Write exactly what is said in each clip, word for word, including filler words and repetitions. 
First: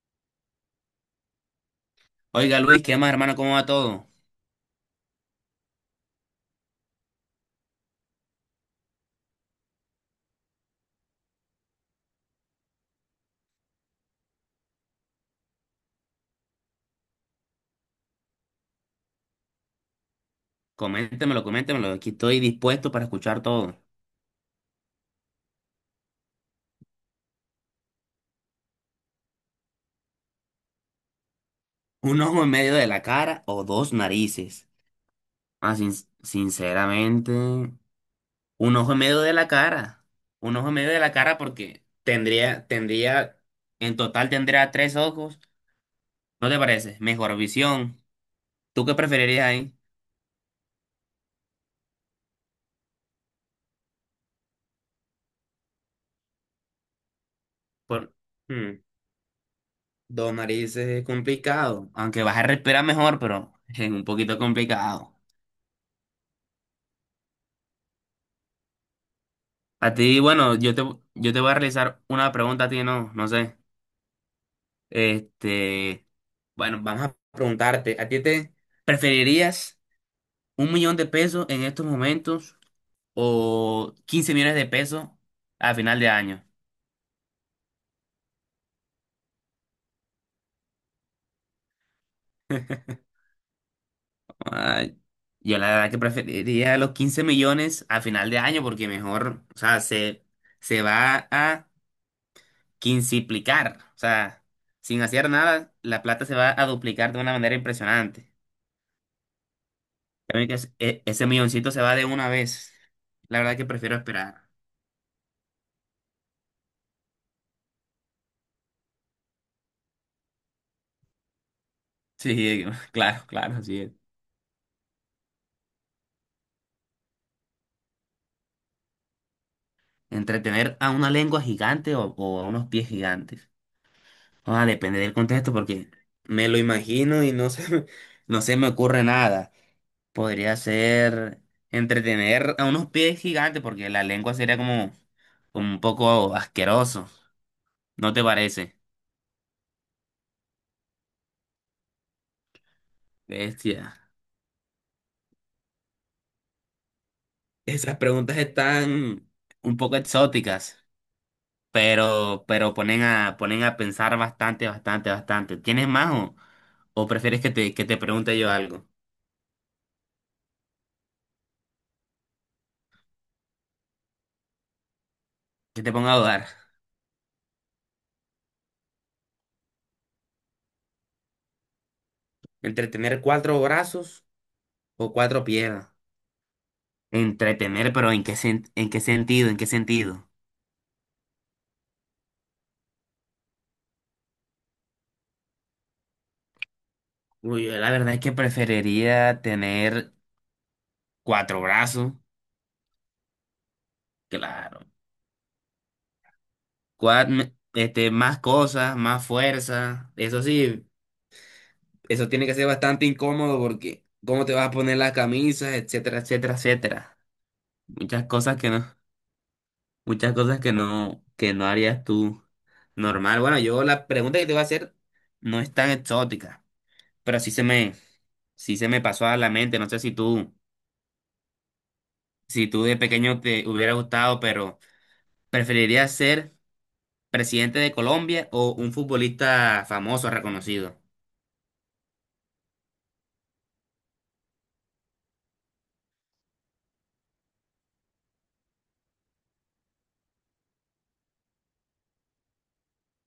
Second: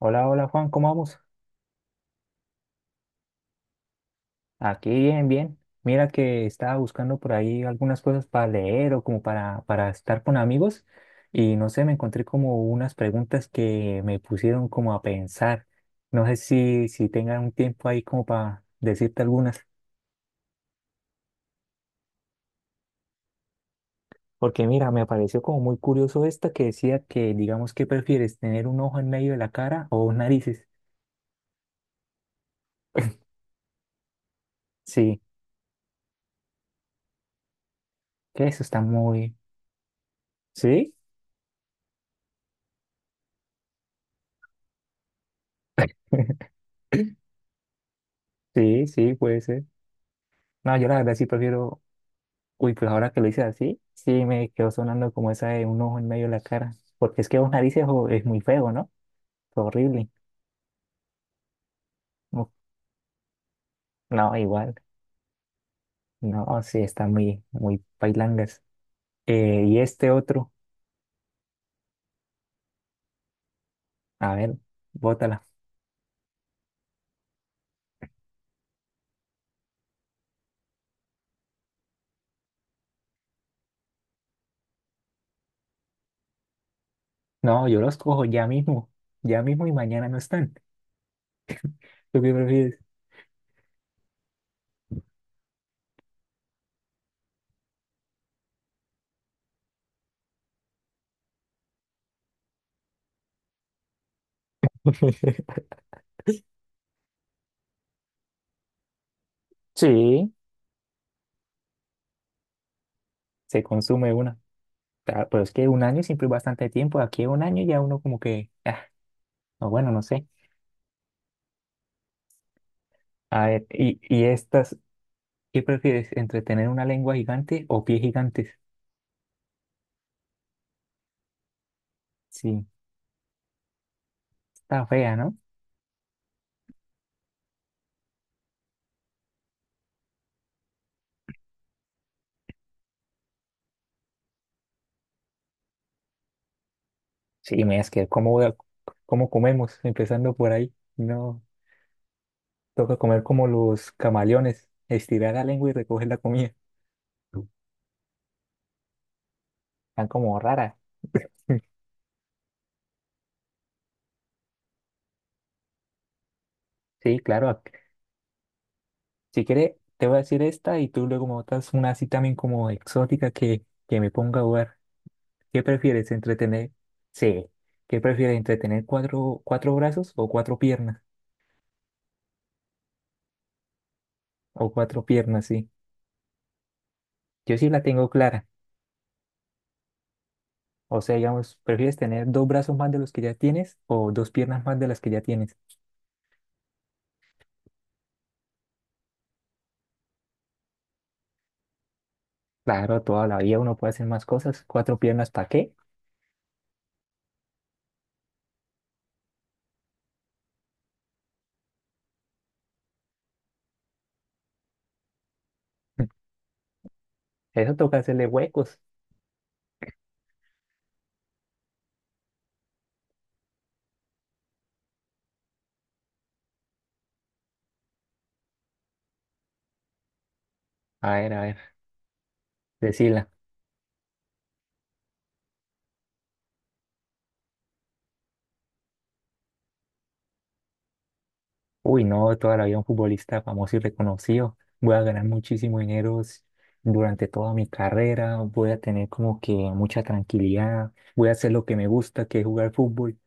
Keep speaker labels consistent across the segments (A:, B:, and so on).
A: Hola, hola Juan, ¿cómo vamos?
B: Oiga Luis, ¿qué más hermano? ¿Cómo va todo?
A: Aquí bien, bien. Mira que estaba buscando por ahí algunas cosas para leer o como para, para estar con amigos y no sé, me encontré como unas preguntas que me pusieron como a pensar. No sé si, si tengan un tiempo ahí como para decirte algunas.
B: Coméntemelo, coméntemelo. Aquí estoy dispuesto para escuchar todo.
A: Porque mira, me pareció como muy curioso esta que decía que, digamos, ¿qué prefieres? ¿Tener un ojo en medio de la cara o dos narices?
B: ¿Un ojo en medio de la cara o dos narices?
A: Sí,
B: Ah, sin- sinceramente,
A: que eso
B: un
A: está
B: ojo en medio de
A: muy...
B: la cara. Un ojo en medio
A: ¿Sí?
B: de la cara porque tendría, tendría, en total tendría tres ojos. ¿No te parece? Mejor visión. ¿Tú
A: Sí,
B: qué
A: sí, puede
B: preferirías
A: ser.
B: ahí?
A: No, yo la verdad sí prefiero. Uy, pues ahora que lo hice así, sí me quedó sonando como esa de un ojo en medio de la cara. Porque es que una narices es,
B: Por,
A: es muy feo,
B: hmm,
A: ¿no? Fue horrible.
B: Dos narices es complicado. Aunque vas a
A: Uf,
B: respirar mejor, pero es un
A: no,
B: poquito
A: igual.
B: complicado.
A: No, sí, está muy, muy pailangas. Eh, y
B: A
A: este
B: ti,
A: otro,
B: bueno, yo te, yo te voy a realizar una pregunta a ti, no, no sé.
A: a ver, bótala.
B: Este, bueno, vamos a preguntarte, ¿a ti te preferirías un millón de pesos en estos momentos o quince millones de pesos a final de año?
A: No, yo los cojo ya mismo. Ya mismo y mañana no están. ¿Tú qué prefieres?
B: Ay, yo la verdad que preferiría los quince millones a final de año porque mejor, o sea, se, se va a quinciplicar, o sea, sin hacer nada, la plata se va a duplicar de una manera impresionante.
A: Sí,
B: Ya ven que es- e- ese milloncito se va de una vez. La verdad
A: se
B: que prefiero
A: consume una.
B: esperar.
A: Ta- Pero es que un año siempre es bastante tiempo. Aquí un año ya uno como que, ah, o bueno, no sé.
B: Sí, claro,
A: A
B: claro,
A: ver,
B: así es.
A: y, y estas. ¿Qué prefieres, entre tener una lengua gigante o pies gigantes?
B: Entretener a una lengua gigante o, o a
A: Sí,
B: unos pies gigantes. Ah,
A: está
B: depende del
A: fea, ¿no?
B: contexto porque me lo imagino y no se, me- no se me ocurre nada. Podría ser entretener a unos pies gigantes porque la lengua sería como, como un poco asqueroso.
A: Sí, me es que
B: ¿No te
A: cómo, voy a-
B: parece?
A: cómo comemos, empezando por ahí. No, toca comer como los
B: Bestia.
A: camaleones, estirar la lengua y recoger la comida.
B: Esas preguntas están un poco
A: Están como raras.
B: exóticas. pero, pero ponen a, ponen a pensar bastante, bastante, bastante. ¿Tienes más o, o
A: Sí,
B: prefieres
A: claro.
B: que
A: ac-
B: te, que te pregunte yo algo?
A: Si quiere, te voy a decir esta y tú luego me botas una así también como exótica que, que me ponga a jugar. ¿Qué
B: Que te
A: prefieres,
B: ponga a dudar.
A: entretener? Sí. ¿Qué prefieres, entretener cuatro, cuatro brazos o cuatro piernas?
B: ¿Entre tener cuatro brazos
A: O cuatro
B: o cuatro
A: piernas, sí.
B: piernas?
A: Yo sí la
B: Entretener,
A: tengo
B: pero ¿en qué
A: clara.
B: sen- en qué sentido? ¿En qué sentido?
A: O sea, digamos, ¿prefieres tener dos brazos más de los que ya tienes o dos piernas más de las que ya tienes?
B: Uy, yo la verdad es que preferiría tener cuatro brazos,
A: Claro, toda la vida uno puede hacer más cosas.
B: claro.
A: ¿Cuatro piernas para qué?
B: Cua- me- este, más cosas, más fuerza. Eso sí, eso tiene que ser bastante incómodo porque cómo te vas a poner las camisas, etcétera, etcétera, etcétera.
A: Eso toca
B: Muchas
A: hacerle
B: cosas que
A: huecos.
B: no, muchas cosas que no, que no harías tú normal. Bueno, yo la pregunta que te voy a hacer no es tan exótica, pero sí se me, sí se me pasó a la mente. No sé si tú,
A: A ver, a ver,
B: si tú de
A: decila.
B: pequeño te hubiera gustado, pero ¿preferirías ser presidente de Colombia o un futbolista famoso, reconocido?
A: Uy, no, toda la vida un futbolista famoso y reconocido. Voy a ganar muchísimo dinero s- durante toda mi carrera. Voy a tener como que mucha tranquilidad. Voy a hacer lo que me gusta, que es jugar fútbol.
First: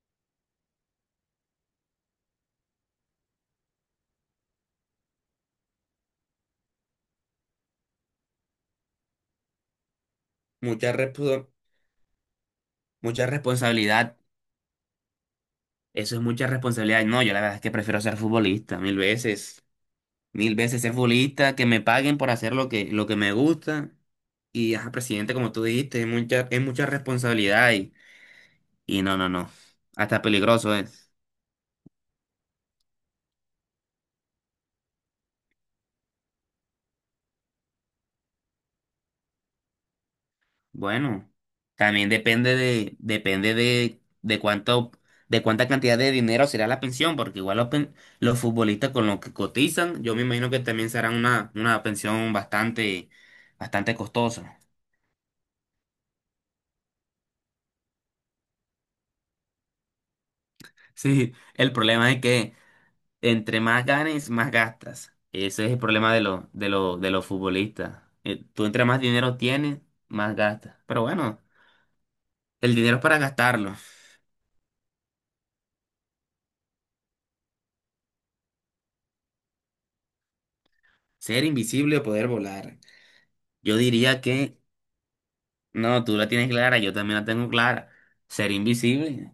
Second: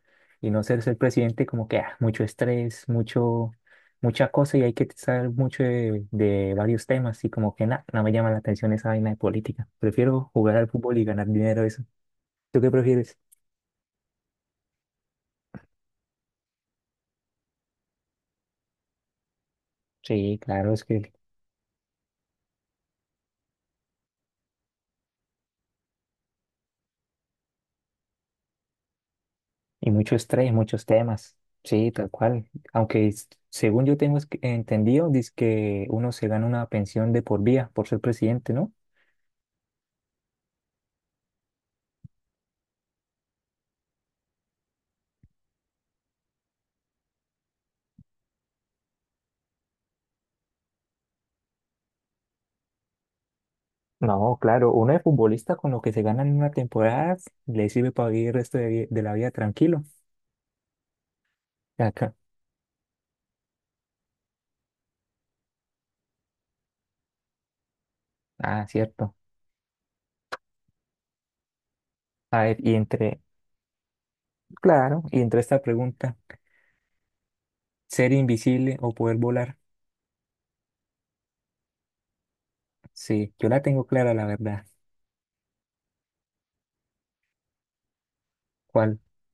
A: Y no ser ser presidente como que ah, mucho estrés, mucho, mucha cosa y hay que saber mucho de, de varios temas. Y como que nada, no me llama la atención esa vaina de política. Prefiero jugar al
B: Mucha
A: fútbol y ganar
B: respo-
A: dinero eso. ¿Tú qué prefieres?
B: Mucha responsabilidad. Eso es mucha responsabilidad. No, yo la verdad es que prefiero ser futbolista mil veces.
A: Sí,
B: Mil
A: claro,
B: veces
A: es
B: ser
A: que.
B: futbolista, que me paguen por hacer lo que, lo que me gusta. Y, ajá, presidente, como tú dijiste, es mucha, es mucha responsabilidad y, y no, no, no.
A: Y mucho
B: Hasta
A: estrés,
B: peligroso
A: muchos
B: es.
A: temas. Sí, tal cual. Aunque es- según yo tengo es que- entendido, dice que uno se gana una pensión de por vida por ser presidente, ¿no?
B: Bueno, también depende de, depende de, de cuánto, de cuánta cantidad de dinero será la pensión, porque igual los, pen- los futbolistas con los que cotizan, yo me imagino que también será una, una pensión bastante, bastante
A: No,
B: costosa.
A: claro, uno de futbolista con lo que se gana en una temporada le sirve para vivir el resto de, vi- de la vida tranquilo.
B: Sí, el problema
A: Acá.
B: es que entre más ganes, más gastas. Ese es el problema de, lo- de, lo- de los futbolistas. Eh, Tú
A: Ah,
B: entre más
A: cierto.
B: dinero tienes, más gastas. Pero bueno,
A: A ver, y
B: el dinero es para
A: entre,
B: gastarlo.
A: claro, y entre esta pregunta, ¿ser invisible o poder volar?
B: Ser invisible o poder volar.
A: Sí, yo la
B: Yo
A: tengo clara,
B: diría
A: la
B: que,
A: verdad.
B: no, tú la tienes clara, yo también la tengo clara. Ser
A: ¿Cuál?
B: invisible.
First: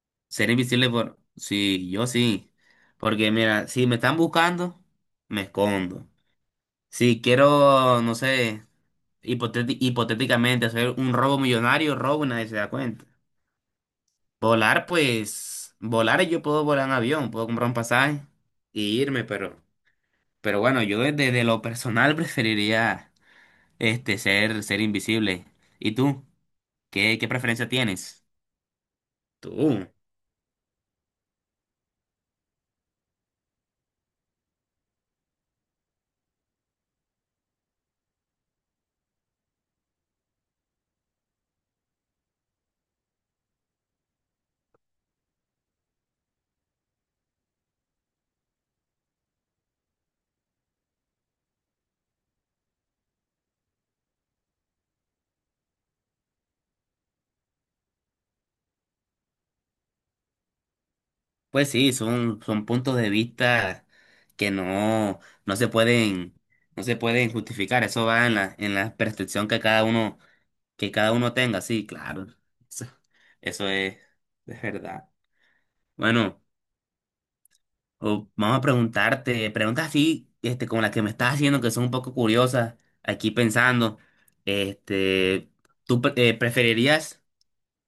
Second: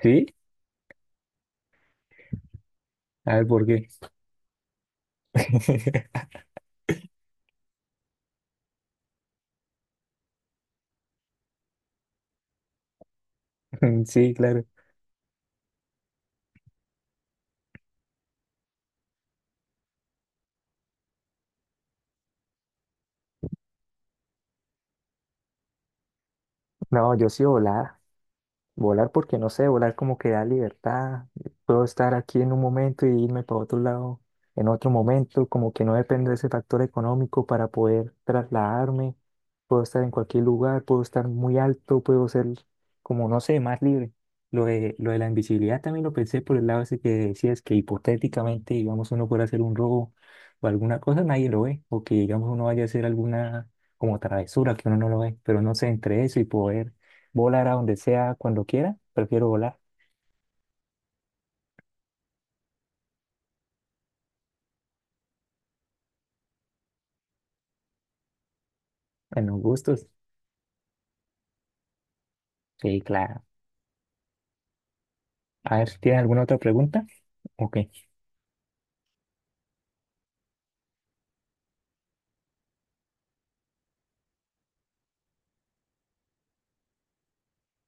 A: Sí,
B: Ser invisible por... Sí, yo sí. Porque
A: a ver por
B: mira,
A: qué.
B: si me están buscando, me escondo. Si quiero, no sé, hipotéti- hipotéticamente hacer un robo millonario, robo y nadie se da cuenta.
A: Sí, claro.
B: Volar, pues, volar yo puedo volar en avión, puedo comprar un pasaje y irme, pero, pero bueno, yo desde, de lo personal preferiría este ser, ser invisible. ¿Y tú?
A: No,
B: ¿Qué, qué
A: yo sí
B: preferencia
A: volar.
B: tienes?
A: Volar porque no sé,
B: Tú.
A: volar como que da libertad. Puedo estar aquí en un momento y irme para otro lado en otro momento, como que no depende de ese factor económico para poder trasladarme. Puedo estar en cualquier lugar, puedo estar muy alto, puedo ser como, no sé, más libre. Lo de, lo de la invisibilidad también lo pensé por el lado ese que decías que hipotéticamente, digamos, uno puede hacer un robo o alguna cosa, nadie lo ve, o que, digamos, uno vaya a hacer alguna como travesura que uno no lo ve, pero no sé, entre eso y poder volar a donde sea, cuando quiera. Prefiero volar
B: Pues sí, son, son puntos de vista que no, no se pueden, no se pueden justificar. Eso va en la, en la
A: en
B: percepción que
A: los
B: cada
A: gustos.
B: uno, que cada uno tenga. Sí, claro. Eso,
A: Sí, claro.
B: eso es, es verdad.
A: A ver, ¿tienes
B: Bueno.
A: alguna otra pregunta? Ok.
B: O vamos a preguntarte, preguntas así, este, como las que me estás haciendo, que son un poco curiosas, aquí pensando, este, ¿tú pre- eh, preferirías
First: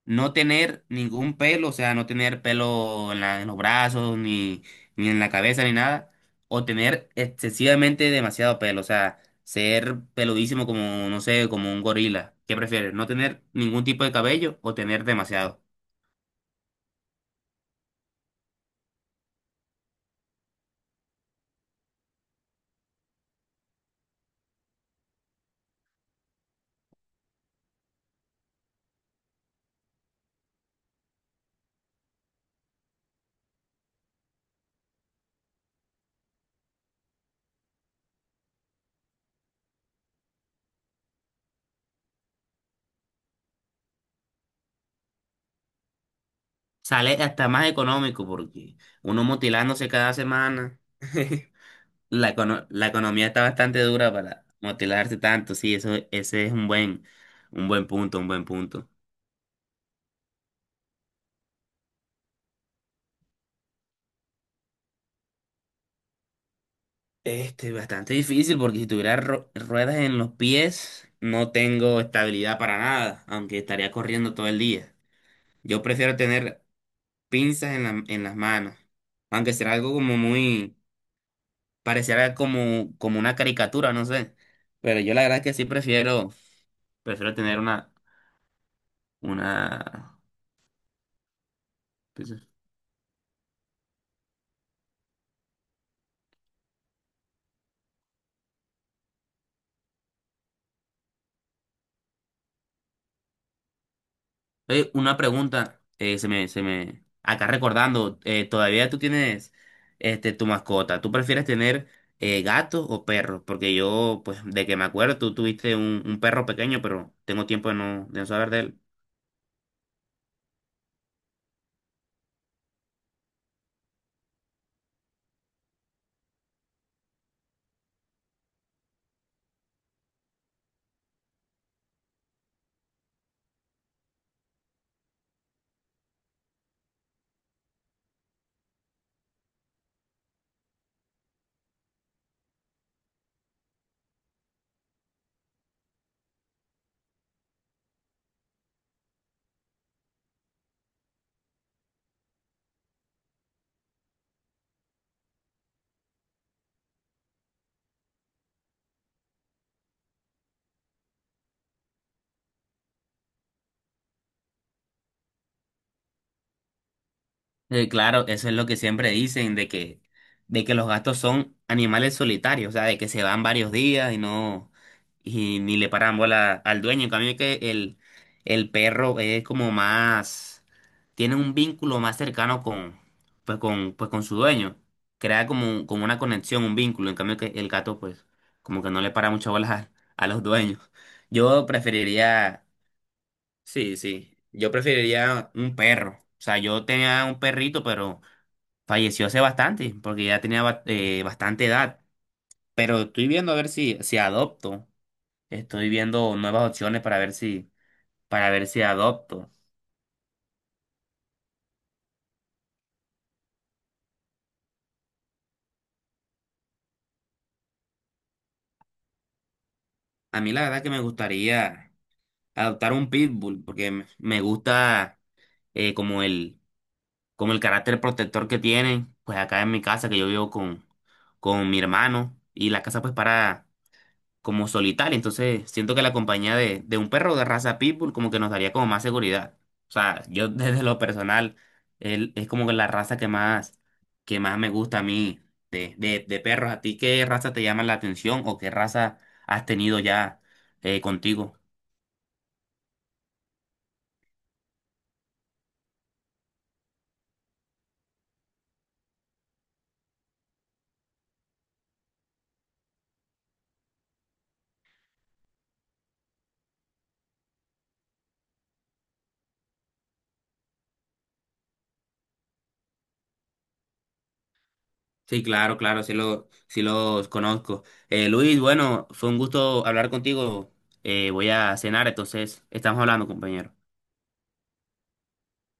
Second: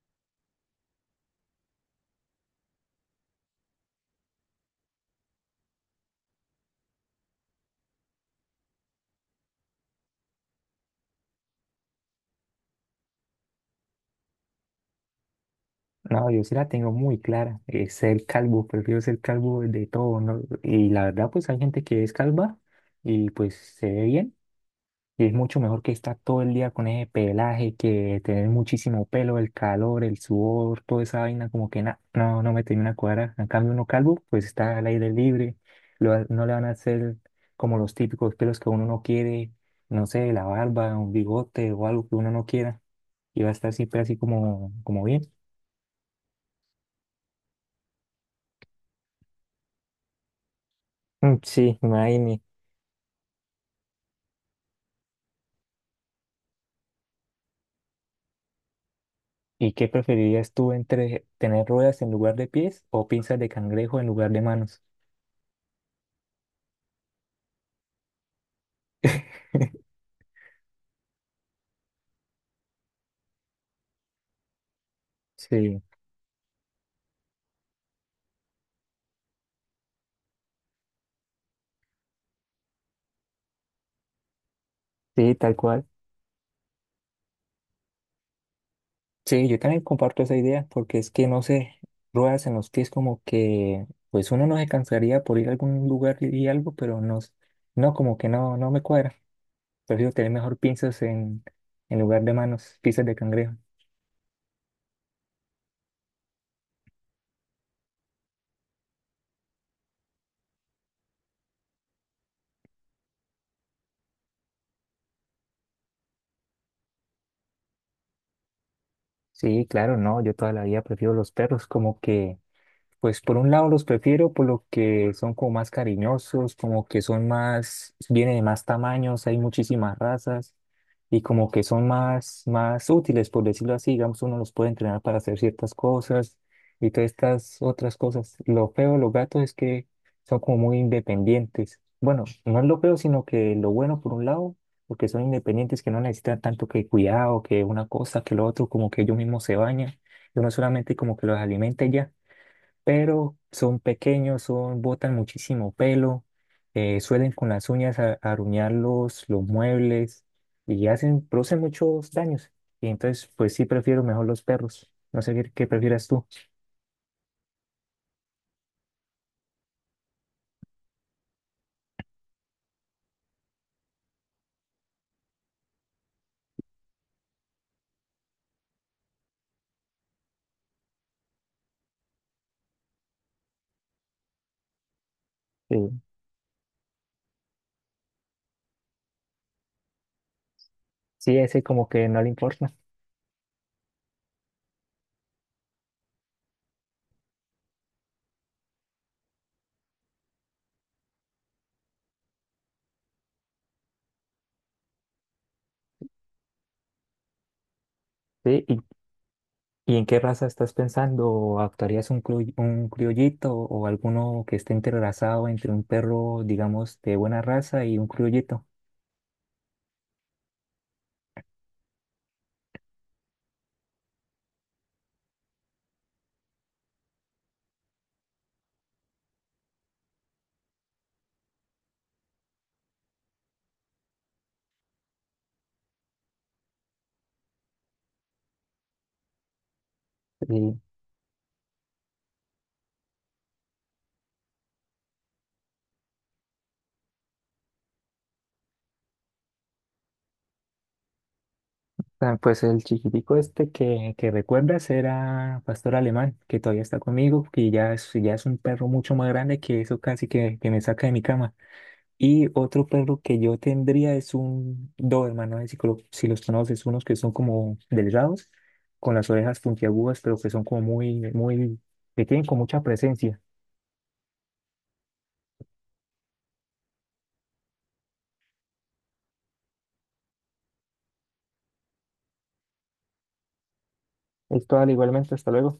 B: no tener ningún pelo, o sea, no tener pelo en la- en los brazos, ni, ni en la cabeza, ni nada, o tener excesivamente demasiado pelo, o sea, ser peludísimo como, no sé, como un gorila? ¿Qué prefieres, no tener ningún tipo de cabello o tener demasiado?
A: No, yo sí la tengo muy clara. Eh, ser calvo, prefiero ser calvo de todo, ¿no? Y la verdad, pues hay gente que es calva y pues se ve bien. Y es mucho mejor que estar todo el día con ese pelaje, que tener muchísimo pelo, el calor, el sudor, toda esa vaina, como que na- no, no me termina de cuadrar. En cambio, uno calvo, pues está al aire libre, lo va- no le van a hacer como los típicos pelos que uno no quiere, no sé, la barba, un bigote o algo que uno no quiera, y va a estar siempre así como, como bien.
B: Sale hasta más económico porque uno motilándose cada semana.
A: Mm, sí,
B: La,
A: imagínate.
B: econo- la economía está bastante dura para motilarse tanto, sí, eso, ese es un buen, un buen punto, un buen punto.
A: ¿Y qué preferirías tú entre tener ruedas en lugar de pies o pinzas de cangrejo en lugar de manos?
B: Este, bastante difícil porque si tuviera ru- ruedas en los pies, no tengo estabilidad para nada, aunque estaría corriendo todo el día.
A: Sí,
B: Yo prefiero tener pinzas en la- en las manos, aunque será algo como muy, pareciera como, como una caricatura, no sé. Pero yo la
A: sí,
B: verdad es que
A: tal
B: sí
A: cual.
B: prefiero Prefiero tener una,
A: Sí, yo también
B: una,
A: comparto esa idea porque es que no sé,
B: pues,
A: ruedas en los pies como que pues uno no se cansaría por ir a algún lugar y y algo, pero no, s- no como que no, no me cuadra. Prefiero tener mejor pinzas en, en lugar de manos, pinzas de cangrejo.
B: oye, una pregunta, eh, se me, se me, acá recordando, eh, todavía tú tienes, este, tu mascota. ¿Tú prefieres tener eh, gatos o perros? Porque yo, pues, de que me acuerdo, tú tuviste un, un perro pequeño, pero tengo tiempo de no, de no saber de él.
A: Sí, claro, no, yo toda la vida prefiero los perros, como que. Pues por un lado los prefiero por lo que son como más cariñosos, como que son más, vienen de más tamaños, hay muchísimas razas y como que son más, más útiles, por decirlo así, digamos, uno los puede entrenar para hacer ciertas cosas y todas estas otras cosas. Lo feo de los gatos es que son como muy independientes. Bueno, no es lo feo, sino que lo bueno por un lado, porque son independientes, que no necesitan tanto que cuidado, que una cosa, que lo otro, como que ellos mismos se bañan, y uno solamente como que los alimenta y ya, pero son pequeños, son, botan muchísimo pelo, eh, suelen con las uñas a- aruñar los, los muebles y hacen, producen muchos daños. Y entonces, pues sí prefiero mejor los perros. No sé qué, qué prefieras tú.
B: Eh, claro, eso es lo que siempre dicen, de que, de que los gatos son animales solitarios, o sea, de que se van varios días y no, y ni le paran bola al dueño. En cambio que el, el perro es como más, tiene un vínculo más cercano con, pues con, pues con su dueño. Crea como,
A: Sí,
B: como una conexión, un vínculo. En cambio que el gato, pues, como que no le para mucho bolas a, a los dueños.
A: sí, ese
B: Yo
A: como que no le
B: preferiría,
A: importa.
B: sí, sí, yo preferiría un perro. O sea, yo tenía un perrito, pero falleció hace bastante, porque ya tenía ba- eh, bastante edad. Pero estoy viendo a ver si, si adopto. Estoy viendo nuevas opciones para ver si, para
A: Sí,
B: ver
A: ¿y,
B: si adopto.
A: y en qué raza estás pensando? ¿Actuarías un, cru- un criollito o alguno que esté entrelazado entre un perro, digamos, de buena raza y un criollito?
B: A mí la verdad que me gustaría adoptar un pitbull, porque me me gusta eh, como el, como el carácter protector que tiene, pues acá en mi casa, que yo vivo con, con mi hermano. Y la casa pues para como solitaria. Entonces, siento que la compañía de, de un perro de raza pitbull como que nos daría como más seguridad. O sea, yo desde lo personal, él es como que la raza que más, que más me gusta a mí de, de, de perros. ¿A ti qué raza te llama la atención o qué raza has tenido ya eh, contigo?
A: Ah, pues el chiquitico este que, que recuerdas era pastor alemán, que todavía está conmigo, que ya es, ya es un perro mucho más grande que eso casi que, que me saca de mi cama. Y otro perro que yo tendría es un Doberman, no sé si, colo- si los conoces, unos que son como delgados, con las orejas puntiagudas, pero que son como muy, muy, que tienen con mucha presencia.
B: Sí, claro, claro, sí, lo, sí los conozco. Eh, Luis, bueno, fue un gusto hablar contigo. Eh, voy a cenar, entonces estamos hablando, compañero.
A: Esto, igualmente, hasta luego.